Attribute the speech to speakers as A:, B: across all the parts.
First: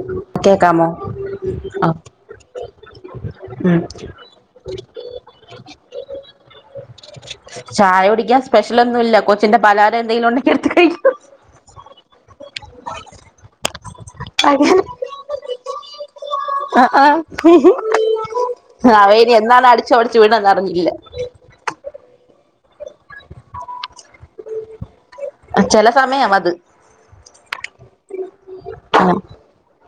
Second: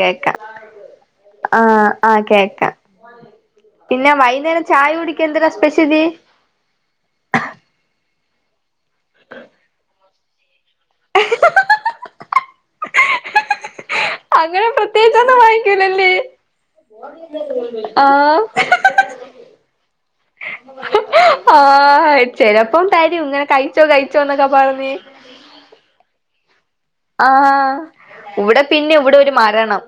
A: കേക്കാം
B: കേക്കാമോ ആ
A: ആഹ് ആഹ് കേക്കാം
B: ഉം
A: പിന്നെ വൈകുന്നേരം ചായ കുടിക്കാൻ എന്തരാ സ്പെഷ്യല്
B: ചായ കുടിക്കാൻ സ്പെഷ്യലൊന്നുല്ല കൊച്ചിന്റെ പലഹാരെൻ ന്തേലും ഉണ്ടെങ്കി എടുത്ത് കൈക്കും
A: അങ്ങനെ പ്രത്യേയിച്ചൊന്നും ഒന്നും വാങ്ങിക്കലല്ലേ
B: ആഹ് ആഹ്
A: ആ
B: അവൻ ഇനി എന്നാണ് അടിച്ചോടിച്ച് വീണെന്ന് അറിഞ്ഞില്ല
A: ആ [unintelligible] പ്പം തരും ങ്ങനെ കഴിച്ചോ കഴിച്ചോന്നൊക്കെ പറഞ്ഞ്
B: ചെല സമയം
A: ആ ഇവിടെ പിന്നെ ഇവിടെ
B: ആഹ്
A: ഒരു മരണം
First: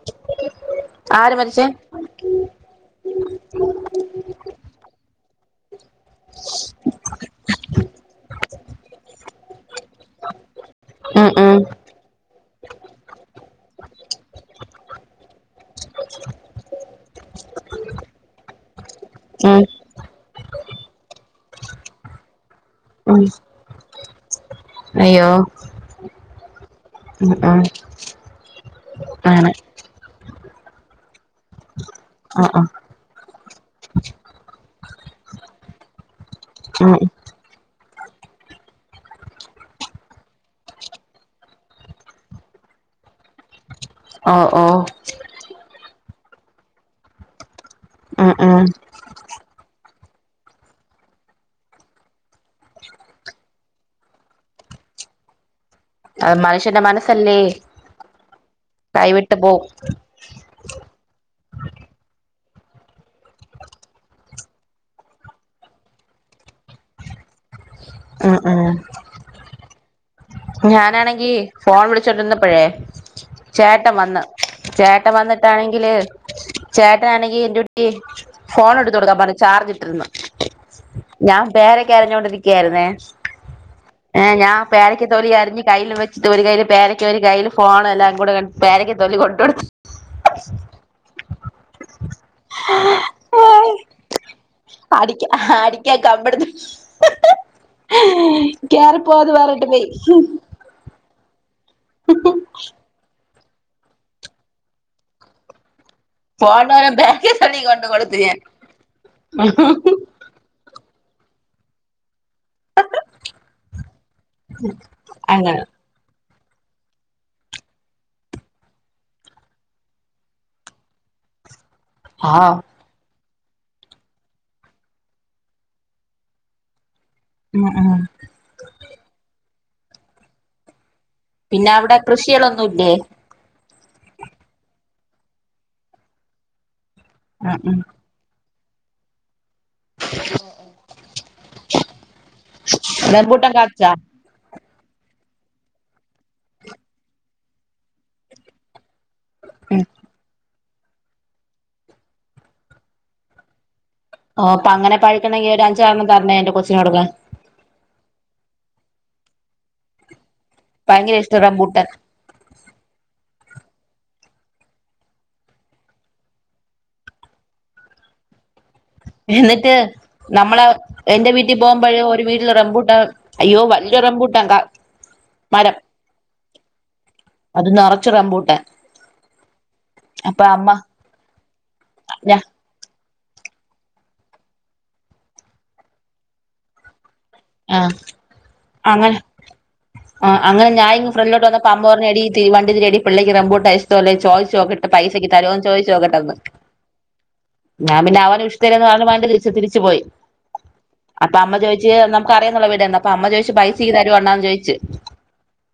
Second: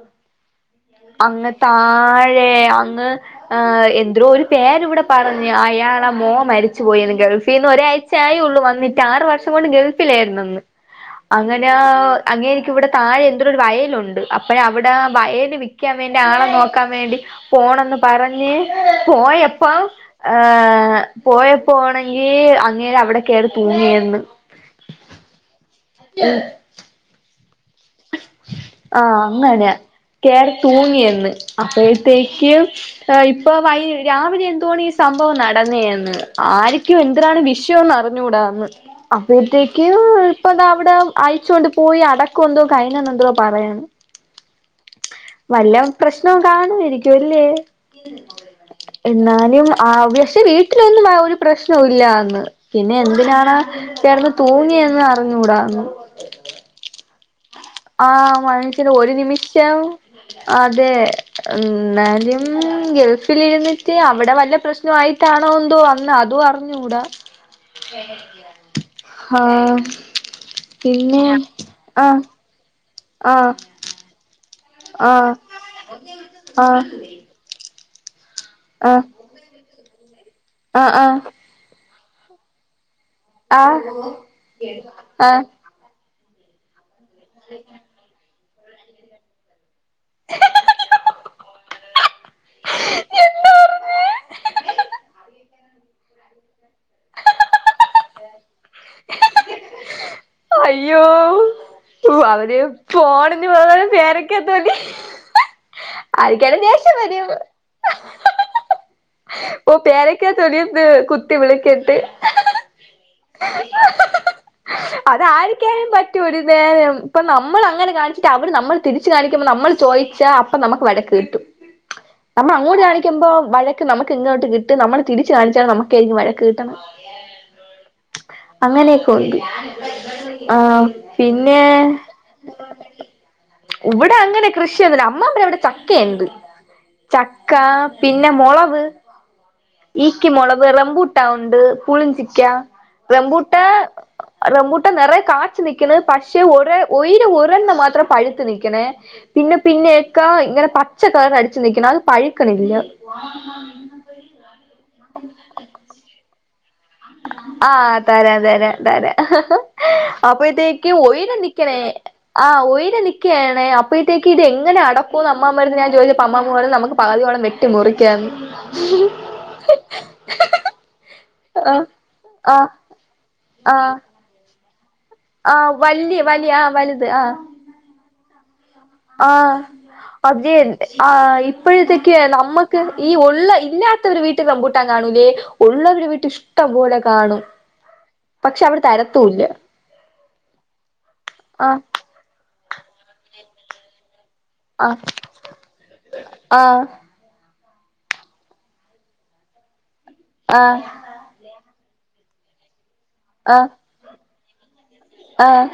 B: ആര്
A: അങ്ങ്
B: മരിച്ചേ
A: താഴെ അങ്ങ് ഏ എന്ത്‌രോ ഒരു പേര് ഇവിടെ പറഞ്ഞ് [unintelligible] മോൻ മരിച്ചു പോയെന്ന് ഗൾഫിന്ന് ഒരാഴ് ചായൊള്ളൂ വന്നിട്ട് ആറ് വർഷം കൊണ്ട് ഗൾഫിലേയ്ന്നെന്ന്
B: ഉം ഉം
A: ഒ അങ്ങേർക്കിവിടെ താഴെ എന്തോരൊരു വയലുണ്ട് അപ്പയാ അവിടെ വയല് വിക്കാൻ വേണ്ടി ആളെ നോക്കാൻ വേണ്ടി പോണംന്ന് പറഞ്ഞ്
B: ഉം
A: പോയപ്പം ഏ പോയപോ ആണെങ്കീ അങ്ങ് ങ്ങേര് അവിടെ
B: ഉം
A: കേറി തൂങ്ങി യെന്ന്
B: അയ്യോ ആ
A: ആ അങ്ങനെ കേറി തൂങ്ങി എന്ന്
B: ആഹ്
A: അപ്പഴത്തേക്ക്
B: ആഹ്
A: ഏ ഇപ്പൊ വയ് രാവിലെ എന്തോണി സ് സംഭവം നടന്നയയെന്ന്
B: ഉം
A: ആരിക്കു എന്തിരാണ് വിഷ്യന്ന് അറി ഞ്ഞൂടാന്ന് അപ്പഴത്തേക്ക് ഇപ്പതാ അവിടെ അയ്ച്ചൊണ്ട് പോയി അടക്കൊന്തൊ കഴിഞ്ഞതേന്തുവോ പറയാൻ
B: ഓ ഓ
A: പ്രശ്നവും കാണുവാരിക്കുവല്ലേ
B: ഉം ഉം
A: എന്നാലും ആ ബെഷേ വീട്ടിലൊന്നും ആ ഒരു പ്രശ്ണോല്ലാന്ന് പിന്നെ എന്തിനാണ് കെടന്ന് തൂങ്ങിയെന്ന് അറിഞ്ഞുകൂടാ
B: അഹ് മനുഷ്യന്റെ മനസ്സല്ലേ
A: ആ മനുഷ്യന് ഒരു
B: കൈവിട്ട് പോവും
A: നിമിഷം അതെ എന്നാലും ഗൾഫിലിര്ന്നിട്ട് അവിടെ വല്ല പ്രശ്ണോ ആയിട്ടാണോ എന്തോ വന്ന് അതു അർഞ്ഞുകൂടാ
B: ഉം ഉം
A: ഹാ
B: ഞാനാണെങ്കി ഫോൺ [unintelligible]
A: ആഹ്
B: ചേട്ടൻ വന്ന് ചേട്ടൻ
A: ആഹ്
B: വന്നിട്ടാണെങ്കില്
A: ആഹ്
B: ചേട്ടനാണെങ്കി എന്റെട് ഏ ഫോൺ എടുത്ത്
A: ആഹ്
B: കൊടുക്കാം പറഞ്ഞ് ചാർജ് [unintelligible]
A: ആഹ്
B: ഞാൻ കറി ക്ക് അരിഞ്ഞോണ്ട് ഇരിക്കുവായിരുന്നേ
A: ആ
B: രി അരിഞ്ഞ് കയ്യിൽ വ ത് ഒരു കയ്യില് പേര ക്ക ഒരു കയ്യില് ഫോണ് എല്ലാം കൂടെ ഞാൻ പേരക്ക തൊലി കൊണ്ടെകൊടുത്തു അടിക്ക അടിക്കാൻ കമ്പെടുത്തു കേറി പോന്ന് പറഞ്ഞിട്ട് പോയി
A: അയ്യോ ഉം അവരെയോ ഫോണ് [unintelligible] പേരക്കാ തൊലി ആരിക്കായാലും
B: ഫോണോരം
A: ദേഷ്യം വരും
B: ബാക്കി തൊലി കൊണ്ട് കൊടുത്ത് ഞാൻ
A: ഓ പേരൊക്കെയാ തൊലിയത്ത് കുത്ത് ട്ടി വിളിക്കട്ട് അതാ
B: അങ്ങനെ
A: [unintelligible] പറ്റ് റ്റ് ഒര് നേരം ഇപ്പ നമ്മൾ അങ്ങനെ കാണിച്ചിട്ട് അവര് നമ്മൾ തിരിച്ച് കാണിക്കുമ്പോ നമ്മള് ചോദിച്ചാ അപ്പൊ നമ്മക്ക് വഴക്ക് കിട്ടും നമ്മ
B: ആഹ്
A: അങ്ങോട്ട് കാണിക്കുമ്പോ വഴക്ക് നമ്മക്ക് ഇങ്ങോട്ട് കിട്ടി നമ്മള് തിരിച്ച് കാണിച്ചാ നമ്മക്കായിരിക്കും വഴക്ക് കിട്ടണെ
B: ഉം ഉം
A: അങ്ങനെയൊക്കെ ഉണ്ട് ആ
B: പിന്നെ അവിടെ കൃഷികളൊന്നും ഇല്ലേ?
A: ഇവിടെ അങ്ങനെ കൃഷിയൊന്നുല്ല അമ്മാമേടവിടെ ചക്കയിണ്ട്
B: ഉം
A: ചക്ക
B: ഉം
A: പിന്നെ മൊളക് [unintelligible] ഈക്കി മൊളക്, റംമ്പൂട്ടൻ ഒണ്ട് പുളിഞ്ചിക്കാ
B: റംബൂട്ടാൻ
A: റംമ്പൂട്ടാൻ
B: കായ്ച്ചാ
A: റംമ്പൂ നെറയ കാച്ച് നിക്കണ് പക്ഷെ ഒര് ഒയിര് ഒരെണ്ണ മാത്രം പഴുത്തു നിക്കണെ പിന്നെ
B: ഉം
A: പിന്നെയക്കാ ഇങ്ങനെ പ പച്ച കളറ് അടിച്ചു നിക്കണ് അത് പഴ്ക്കണില്ല
B: ഓ അപ്പെ അങ്ങനെ പഴിക്കണെങ്കിൽ ഒരു അഞ്ച് തവണം പറഞ്ഞേ എന്റെ കെസ്
A: ആഹ് തരാതര ത അപ്പഴത്തേക്ക്
B: ഭയങ്കര
A: ഒയിട്
B: ഇഷ്ട
A: നിൽിക്കണേ
B: റംബൂട്ടാൻ
A: ആ ഒ നി ണേ അപ്പോഴത്തേക്ക് ഇത് എങ്ങനെടക്കൂന്ന് അമ്മമാരുന്ന് ഞാൻ ചോദിച്ചപ്പ അ്മ്മമാരരെ നമു പകുോളം വട്ടി മുറിക്കാന്ന്
B: എന്നിട്ട് നമ്മളെ എന്റെ വീട്ടിൽ
A: ആഹ്
B: പോകുമ്പഴേ ഒരു വീട്ടിൽ
A: ആഹ്
B: റമ്പൂട്ട അയ്യോ
A: ആഹ്
B: വല്ലിയ ഉറംമ്പൂട്ടങ്ക
A: ആഹ് വല്ിയ വല് ആ വ അതെ ആഹ
B: റമ്പൂട്ടെ
A: ആഹ് അത്യ ആഹ ഇപ്പോഴത്തേക്ക്
B: ഞാ
A: നമക്ക് ഈ ഉള്ള ഇന്നകത്തവർ വീട്ടിൽ കമ്പൂട്ടാൻ കാണൂലേ ഉള്ളവര് വീട്ട ഇഷ്ടം പോലെ കാണും
B: ആ
A: പക്ഷെ അവര്
B: അങ്ങനെ
A: തരത്തൂല്ല
B: ആ അങ്ങനെ ഞാൻ ഫ്രണ്ടിലോട്ട് വന്ന
A: ആഹ്
B: പമ്പോറിനടിീ വണ്ട തിേടി പിള്ളക്ക്ുമോ അഷ്ടോല്ലേ ചോയ്സ് ചോക്കട്ട്
A: ആഹ്
B: പൈസ കി താലോ ചോദ ചോക്കട്ട
A: ആഹ്
B: ഞാൻ പിെ അവൻ ഇഷ്ടര പറ തിരി തിരിു പോയി
A: ആഹ്
B: അപ്പം അമ്മ ജ ന അറയള്ള വീണ്ട അപ്പ അമ്മ ചോിച്ച പൈസ്ീ തരു വണ്ടണന്ന്ോദ ശരി
A: ആഹ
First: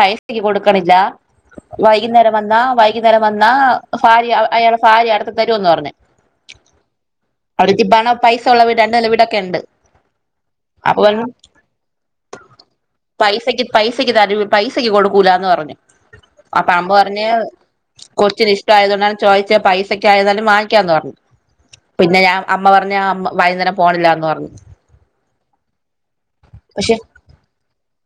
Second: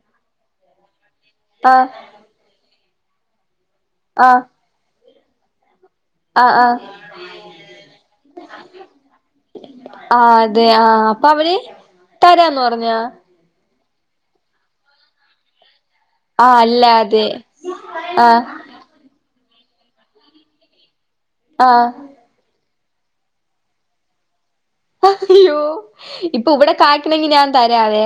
B: പൈസക്ക് കൊടുക്കണില്ല വൈകുന്നേരം വന്നാ വൈ തര വന്ന
A: ആഹ്
B: ഭാരിയ
A: ആഹ്
B: അയാാണ് ഭാരിയ അടു തരുമ എന്ന് പറഞ്ഞു
A: ആഹ് ആഹ്
B: അവിടക്ക് പണ പൈസ ഉള്ള വീട്ണ്ട്ല്ല വീടൊക്കെ ഉണ്ട്
A: അതെ ആഹ അപ്പൊ അവര് തരാന്ന് പറഞ്ഞ
B: പൈസക്ക് പൈസക്ക് ത പൈസക്ക് കൊടുക്കൂലന്ന് പറഞ്ഞു
A: ആഹ്
B: അപ്പൊ അമ്മ
A: അല്ലാതെ
B: പറഞ്ഞഞ്
A: ആഹ്
B: കൊച്ചിിന ഇഷ്ട ആയത് കൊൊണ്ട ചോദിച്ച പൈസ ക്ക ആയിന്നാലും വാങിക്കാന്ന് പറഞ്ഞു.
A: ആഹ്
B: പിന്നെ ഞാ അമ്മ പറഞ്ഞ അ വൈകുന്നേരം പോണില്ലന്ന് പറഞ്ഞു.
A: അയ്യോ ഇപ്പൊ ഇവിടെ
B: പക്ഷെ
A: കായാക്കണമെങ്കി ഞാൻത വേ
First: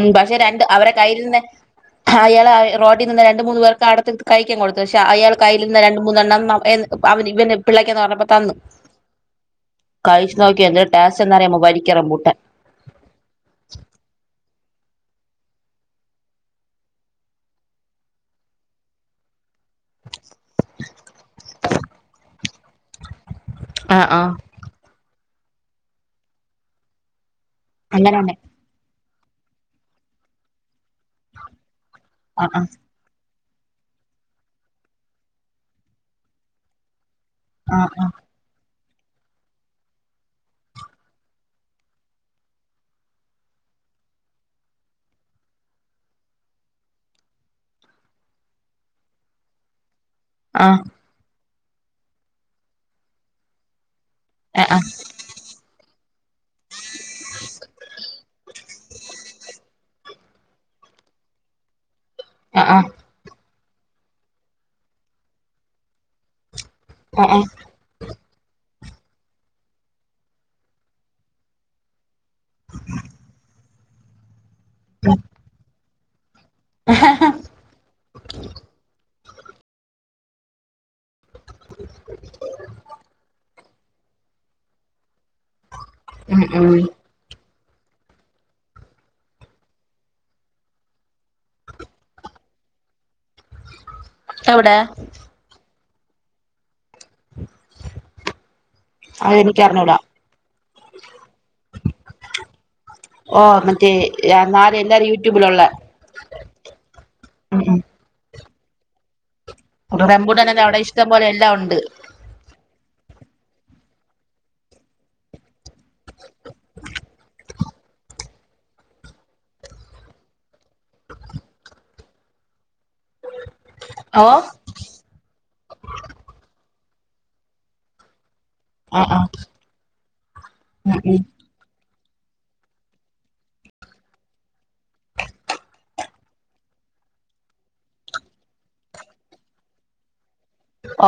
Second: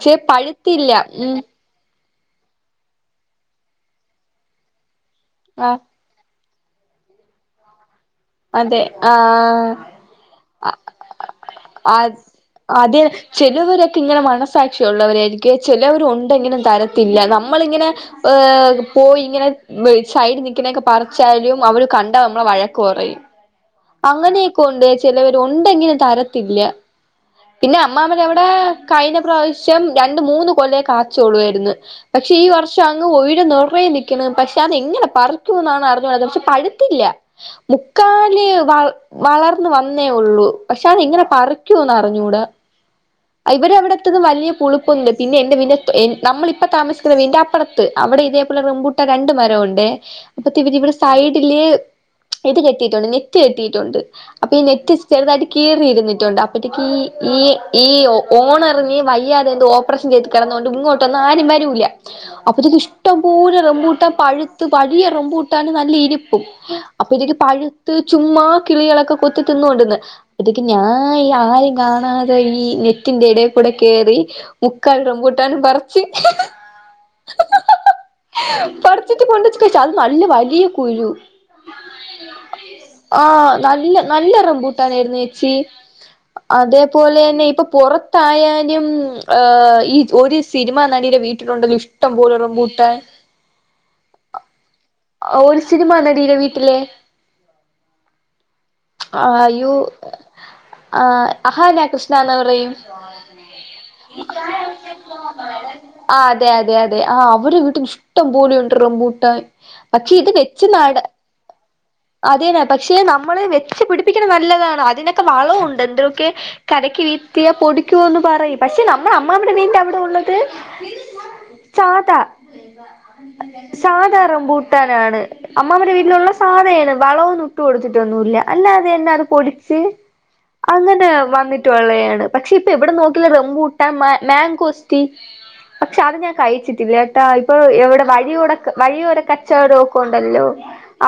B: ഉം പക്ഷെ രണ്ട് അവരെ കയ്ൽന്ന ആ അയാള റോട്ടിനിന്ന രണ്ട് മൂന്ന് പേർക്ക് അടുത്ത് കഴിക്കാൻ കൊടുത്ത് ക്ഷേ അയാൾ
A: ആഹ്
B: കയ്യിലരുന്ന രണ്ട് മൂന്നെണ്ണം എ അവ ഇവെ പിള്ളേക്ക എന്ന് പറഞ്ഞ
A: അതെ ആ
B: കഴിച്ചു നോക്കിയോ എന്തൊരു ടേസ്റ്റ് എന്നറിയാമോ വരിക്ക റംബൂട്ടാൻ
A: അതെ ചെലവരൊക്കെ ഇങ്ങനെ മന സാക്ഷിയള്ളവരായിരിക്ക ചിലവരു ഉണ്ടെങ്കിലും തരത്തില്ല. നമ്മള് ഇങ്ങനെ പോയി ഇങ്ങനെ സൈഡ് നിക്കണെക്ക പറിച്ചാലും അവര് കണ്ട നമ്മളെ വഴ കുറയും.
B: ആഹ് ആഹ്
A: അങ്ങനെയൊക്കെ ഉണ്ടെ ചിലവ ഉണ്ടെങ്കിനും തരത്തില്ല. പിന്നെ അമ്മാമ്മൻ
B: അങ്ങനെന്നെ
A: എവിടെ കഴിഞ പ്രാവശ്യം രണ്ട് മൂന്ന് കൊല്ലയെ കാച്ചോള്ളുയിരുന്നു. പക്ഷെ ഈ
B: ആഹ് ആഹ്
A: വർഷം അങ് ഒ നറേ നിക്കുന്നു. പക്ഷെ അത് എങ്ങനെ പറിക്കുന്നാണ് അറിഞ്ഞൂത് പക്ഷെ പഴുത്തില്ല.
B: ആഹ്
A: മുക്കാലി വ വളർന്ന വന്നേ ഒള്ളൂ. പക്ഷെ അത് ഇങ്ങനെ പറിക്കൂന്നറി ഞ്ഞൂട. ഇര അവിടത്തും വലിയ പുളുപ്പുണ്ട് പിന്നെ എന്റെന നമ്മള ഇപ്പ താമസിക്കുന്ന വന്റെ അപ്പുറത്ത് അവിടെ ഇതേപോലെ റബൂട്ട രണ്ട് മരംഒ ണ്ടെ
B: ആഹ്
A: അപ്പൊതിവരി
B: ആഹ്
A: ഇവിടെ സൈഡ് ടില് ഇത് കെട്ടിയിട്ടുണ്ട്. നെറ്റ് കെട്ടിയിട്ടുണ്ട്. അപ്പൊ ഈ
B: ആഹ് ആഹ്
A: നെറ്റ് ചെറുതായിട്ട് കീറിരുന്ന് ണ്ട ഇറ്റക്ക് ഈ ഈ ഓണറിന് വയ്യാതെ എന്ത് ഓപ്പറേഷൻ ചെയ്ത് കിടന്നുകൊണ്ട് ഇങ്ങോട്ടൊന്നും ആരും വരുല. അപ്പൊതക്ക് ഇഷ്ടംപോലെ റം കൂട്ടം പഴുത്ത് വഴിയ റംബൂട്ടാണ് നല്ല ഇനിപ്പും. അപ്പൊ ഇതക്ക് പഴുത്ത് ചുമ്മാ കിളികളൊക്കെ കുത്തി തിന്നൊണ്ടന്ന് ആപ്പൊതെക്ക് ഞ ഈ ആരും കാണാ ത ഈ നെറ്റിന്റെ എടെ കൂടെ കേറി മുക്കാൽ റംബൂട്ടാനും പറ പട [unintelligible] ത്തി കൊണ്ട വച്ച അത് നല്ല വലിയ കുരു ആ നല്ല നല്ല റംബുട്ടാൻ ആയിരുന്നു ചേച്ചി
B: ഉം ഉം
A: ന്നെ ഇപ്പൊ പുറത്തായാലും ഏ ഈ ഒരു സിനിമ നടിയന്റെ വീട്ടിലുണ്ടല്ലോ ഇഷ്ടം പോലെ റംബുട്ടാൻ
B: എവിടെ?
A: ഒരു സിനിമ നടി വീട്ടില് ആ യു
B: അതെനിക്കറിഞ്ഞൂടാ
A: ആ അഹാന സാന്ന് പറയും
B: ഓ മറ്റേ നാല് എല്ലാരും യൂട്യൂബിലുള്ള
A: ആ അതെ അതെ അതെ ആ അവര് വീട്ടിൽ ഇഷ്ടം പോലെഉണ്ട് റംബുട്ടാൻ
B: റംമ്പൂട്ടനന്നെ അവിടെ ഇഷ്ടം പോലെ എല്ലാ ഒണ്ട്
A: അതന്നെ പക്ഷെ നമ്മള് വെച്ച് പിടിപ്പിക്ക്ന്നെ നല്ലതാണ് അതിനൊക്കെ വളവുണ്ട് എന്തൊക്കെ കരക്ക് വീത്തിയ പൊടിക്കുവോന്ന് പറയും പക്ഷെ നമ്മള അമ്മാമ്മന്റെ വീടിന്റെ അവിടെ ഉള്ളത് സാധാ സാധാ
B: ഓ
A: റംബൂട്ടാനാണ് അമ്മാമ്മടെ വീട്ടിലുള്ള സാധെയത് വളം ഒന്നും ഇട്ട് കൊടുത്തിട്ടൊന്നുയില്ല അല്ല
B: ആഹ്
A: അതിയന്നാ അത്
B: ആഹ്
A: പൊടിച്ച്
B: ഉം
A: അങ്ങനെ
B: ഉം
A: വന്നി കളയാണ് പക്ഷെ ഇപ്പെ എവിടെ നോക്കിയാറിയോ റംബൂട്ടാൻ മ മാങ്കോസ്റ്റി പക്ഷെ അത് ഞാൻ കഴിച്ചിട്ടില്ലെട്ടൊ ഇപ്പൊ എവിടെ വഴിയൂട വഴിയോര കച്ചവടം ഒക്കണ്ടല്ലോ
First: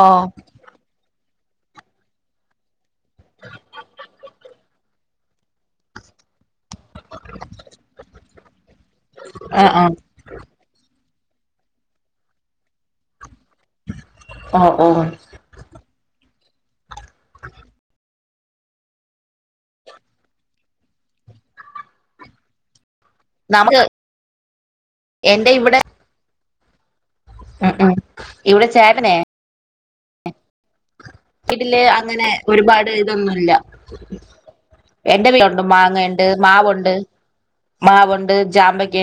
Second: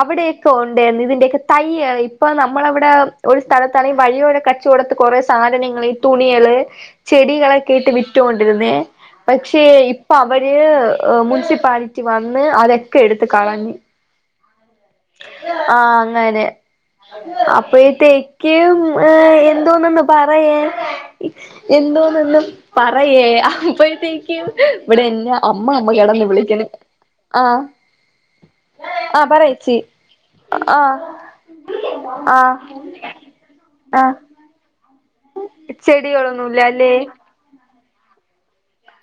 B: ഓ
A: ഒണ്ടേര്ന്ന് ഇതിന്റെക്കെ തൈയ്യ് ഇപ്പൊ നമ്മളവിടെ ഒരു സ്ഥലത്താണെ വഴിയോര കച്ചവടത്ത് കൊറെ സാധനങ്ങള്, തുണിയള് ചെടികളൊക്കെ ഇട്ട് വിറ്റോണ്ടിരുന്നേ പക്ഷേ
B: ആഹ് ആഹ്
A: ഇപ്പ അവര് ഓ മുൻസിപ്പാലിറ്റി വന്ന് അതക്കെ എട്ത്ത് കളഞ്ഞ്
B: ഓ ഓ
A: അതെ അപ്പയത്തേക്കും ഉം ഏ എന്തോന്നന്ന് പറയെ എന്തോന്നൊന്ന് പ റയേ
B: നമുക്ക്
A: അപ്പഴത്തേക്ക് ഇവിടെയെന്നെ
B: എന്റെ
A: അമ്മ
B: ഇവിടെ
A: അമ്മ കെടന്ന് വിളിക്ക്ണ്
B: ഉം ഉം ഇവിടെ ചേട്ടനെ
A: ചി
B: ഇതില് അങ്ങനെ
A: ആഹ്
B: ഒരുപാട് ഇതൊന്നുല്ല
A: ആഹ്
B: എന്റെ വ ഉണ്ട് മാങ്ങയുണ്ട്
A: ചെടികളൊന്നുല്ല
B: മാവുണ്ട് മാവ്ണ്ട്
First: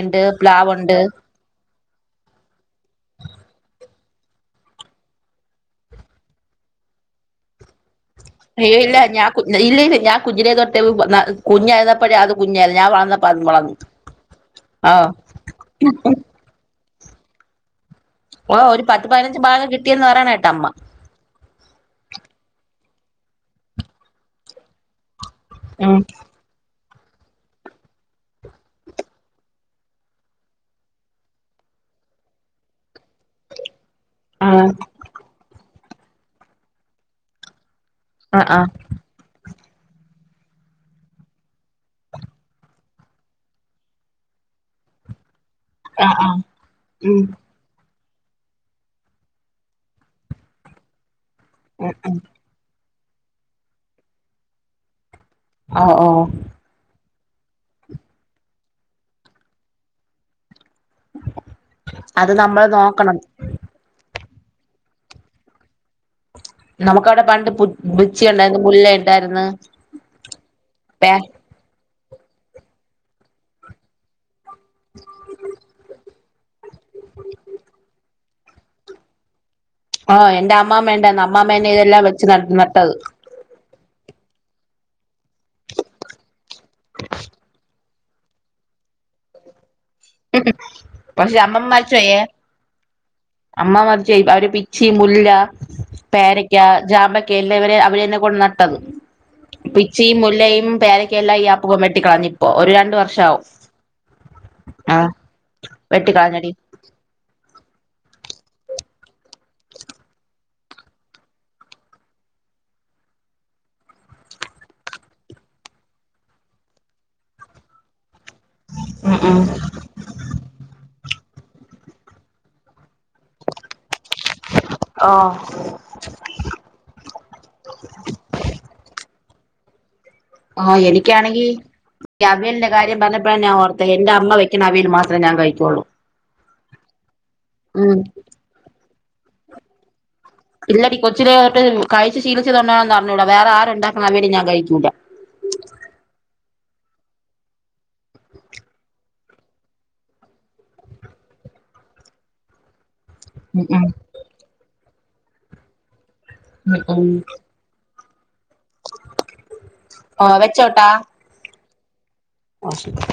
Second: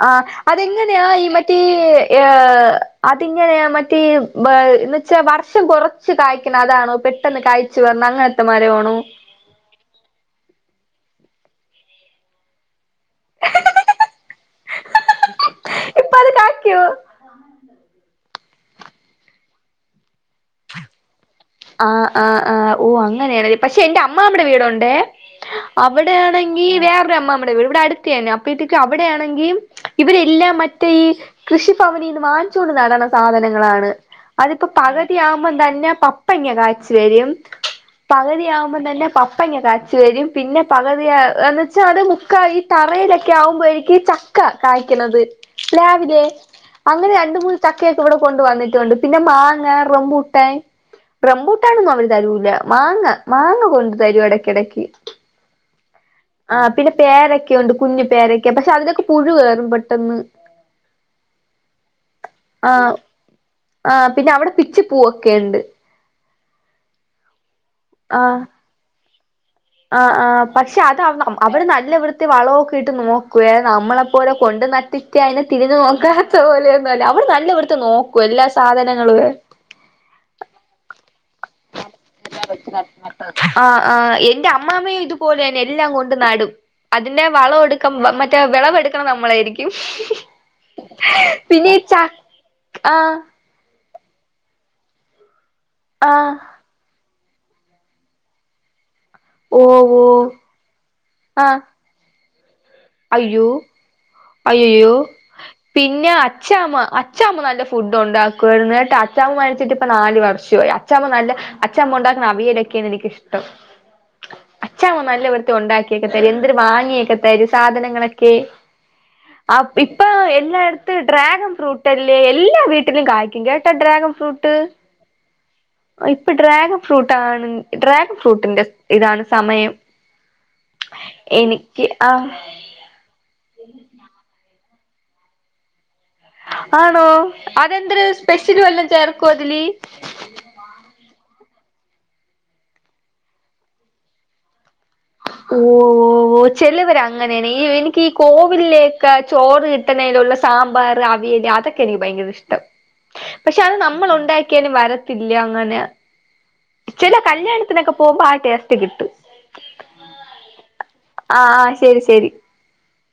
A: ആ അതെങ്ങനെയാ ഈ മറ്റേ ഏഹ് അതിങ്ങനെയാ മ [unintelligible] എന്ന് വെച്ചാൽ വർഷം കൊറച്ച് കായ്ക്കണ അതാണോ പെട്ടെന്ന് കായച്ചു വന
B: ഇല്ല ഇല്ല ഞാ കു ഇല്ല ഇല്ല ഞാൻ കുഞ്ഞിലെ തെട്ടോ [unintelligible] കുഞ്ഞായിരന്ന പ്പോഴെ അത് കുഞ് ഞാൻ [unintelligible] ആഹ്
A: ഇപ്പ അത് [inaudible]
B: ഓ ഒരു പത്ത് പതിനഞ്ച് ഭാഗം കിട്ടിയന്ന് പറയ്ണ് കേട്ട് അമ്മ
A: ആഹ് ആഹ് ആഹ് ഓ അങ്ങനെയാണ പക്ഷെ എന്റെ അമ്മ്മാമ്മടെ വീട് ഉണ്ട്
B: ഉം
A: അവിടെയാണെങ്കി വേറെ അമ്മമ്മടെ ഇവിടെ അടുത്തന്നെ അപ്പോഴത്തേക്ക് അവിടെയാണെങ്കിൽ ഇവരെല്ലാം മറ്റേ ഈ കൃഷിഭവനിന്ന് വാങ്ങിച്ചു കൊണ്ട്ന്ന് താണ് സാധനങ്ങളാണ് അതിപ്പോ
B: ആഹ്
A: പകുതിയാകുമ്പം തന്നെ പത്ത് കപ്പങ്ങ കായ്ച്ച് വരും പകുതി
B: ആഹ് ആഹ്
A: ആവുമ്പോം തന്നെ പപ്പങ്ങ കാ വച്ച് വരും പിന്നെ പകുതി എന്ന്ച്ചാ അത് മുക്ക ഈ തറയിലൊക്കെ ആവുമ്പോയിക്കും ചക്ക കായ്ക്കുന്നത് രാവിലെ അങ്ങനെ
B: ഉം
A: രണ്ട് മൂന്ന് ചക്കയെ ഇവിടെ കൊണ്ട വന്നിട്ടുണ്ട് പിന്നെ മാങ്ങ റബൂട്ടാൻ
B: ഉം
A: റംബൂട്ടാണനൊന്നും അവര്
B: ഉം
A: തരൂല മാങ്ങ മാങ്ങ കൊണ്ടു തരും എടക്കെടക്ക്
B: ഓഹ് ഓഹ്
A: പേരക്കയൊണ്ട് കുഞ്ഞ് പേരക്ക പഷേ അതിലൊക്കെ പുഴു കേറും പെട്ടന്ന്
B: അത് നമ്മള് നോക്കണം
A: ആ പിന്നെ അവിടെ പിച്ചി പൂവക്കെയൊണ്ട്
B: നമുക്ക അവിടെ പണ്ട് പു ബുച്ചി ഒണ്ടാരുന്നു മുല്ല ണ്ടാരുന്ന്
A: ആഹ് ആഹ് പക്ഷേ അത് അവട്നല്ലേ ഇവി ത്തി വളോക്കെ ഇട്ട് നോക്കുവേ നമ്മളെപ്പോലെ കൊണ്ട് നട്ടിട്ട് അയിനെ തിരിഞ്ഞു നോക്കാ ത്താ പോലെയൊന്നും അല്ല അവടെ നല്ല ഇടുത്ത് നോക്കും എല്ലാ സാധനങ്ങളുവേ
B: ആഹ് എന്റെ അമ്മാമ്മ ഇണ്ടാന്നു അ മ്മാമ്മേനെ ഇതെല്ലാം വെച്ച് നട്ടത്
A: ആഹ് ആഹ് എന്റെ അമ്മാമ്മയും ഇതുപോലെ തന്നെ എല്ലാം കൊണ്ട് നടും അതിന്റെ വളവെടുക്കം മറ്റേ വെളവെടുക്കണ നമ്മളാരിക്കും
B: പക്ഷെ
A: ഈ
B: അമ്മമാച്ച
A: ച
B: എ
A: ആഹ്
B: ചെയ അവര് പിച്ചി മുല്ല
A: ആഹ്
B: പേരക്ക ജാമ ല്ല അവരെ അവര്ന്നെ കൊണ്ട് നട്ടുത്
A: ഓ ഓ
B: പിച്ചിയും മുല്ലയും പേരൊക്കെല്ലാം ഈ
A: ആഹ്
B: ആപ്പക വെട്ടിക്കളഞ്ഞി ഒര് രണ്ട വർഷാവും ആഹ്
A: അയ്യൊപിന്നെ
B: വെട്ടിക്കളഞ്ഞടി
A: അച്ചാമ്മ അച്ചാമ്മ നല്ല ഫുഡ് ഉണ്ടാക്കുവയിരുന്നു എന്നിട്ട് അച്ചാാവ് മരിച്ചിട്ട് ഇപ്പ നാല് വർഷമായി അച്ചാ നല്ല അച്ചാമ്മ ഉണ്ടാക്കുന്ന അവിയലൊക്കെയാണ് എനിക്കഷ്ടം അച്ചാമ്മൻ നല്ല ഇവിടത്തെ ഉണ്ടാക്കിയൊക്കെ തരും എന്തൊരു വാങ്ങിയൊക്കെ തരും സാധനങ്ങളൊക്കെ
B: ഉം ഉം
A: ഇപ്പൊ എല്ലാ ഇടത്തും ട്രക് ഫ്രൂട്ട എല്ലാ വീട്ടു കയിക്കും കേട്ടാ ഡ്രാഗൺ ഫ്രൂട്ട്
B: ഓഹ്
A: ഇപ്പൊ ഡ്രാഗൺ ഫ്രൂട്ട ആണ് ഡ്രാഗൺ ഫ്രൂട്ടിന്റെ ഇതാണ് സമയം
B: ആ എനിക്കാണെങ്കിൽ
A: എനിക്ക് ആ
B: ഈ അവിയൽ കാര്യം പറഞ്ഞപ്പോഴ ഞാ ഓർത്തത് എന്റെ അമ്മ വ ക അവയി മാത്രേ ഞാൻകഴിക്കൊള്ളൂ
A: ആണോ അതെന്തരു സ്പെഷ്യൽ വല്ലാം ചേർ കൊതിലി
B: കഴിച്ചു ശീലിച്ചത്തുണ്ടോന്ന്റിഞ്ഞൂട വേറെ ആരു ഉണ്ടാക്കുന്ന അവിയൽ ഞാൻ കഴിക്കൂല
A: ഓ ഓ ചെലവര് അങ്ങനെയാണ് ഈ എനിക്ക് ഈ കോവിലിലേക്കെ ചോറ് കിട്ടണലുള്ള സാമ്പാർ അവിയൽ അതൊക്കെ എനിക്ക് ഭയങ്കര ഇഷ്ടം പക്ഷെ
B: ഉം
A: അത്
B: ഉം
A: നമ്മൾ ഉണ്ടാക്കിയാലും വര ഇല്ല അങ്ങനെ
B: ഉം ഉം
A: ചെല കല്യാണത്തിനൊക്കെ പോകമ്പ അ ടേസ്റ്റ് കിട്ടും
B: ആ വെച്ചോട്ടാ
A: ആ ശരി ശരി
B: ഒക്കേ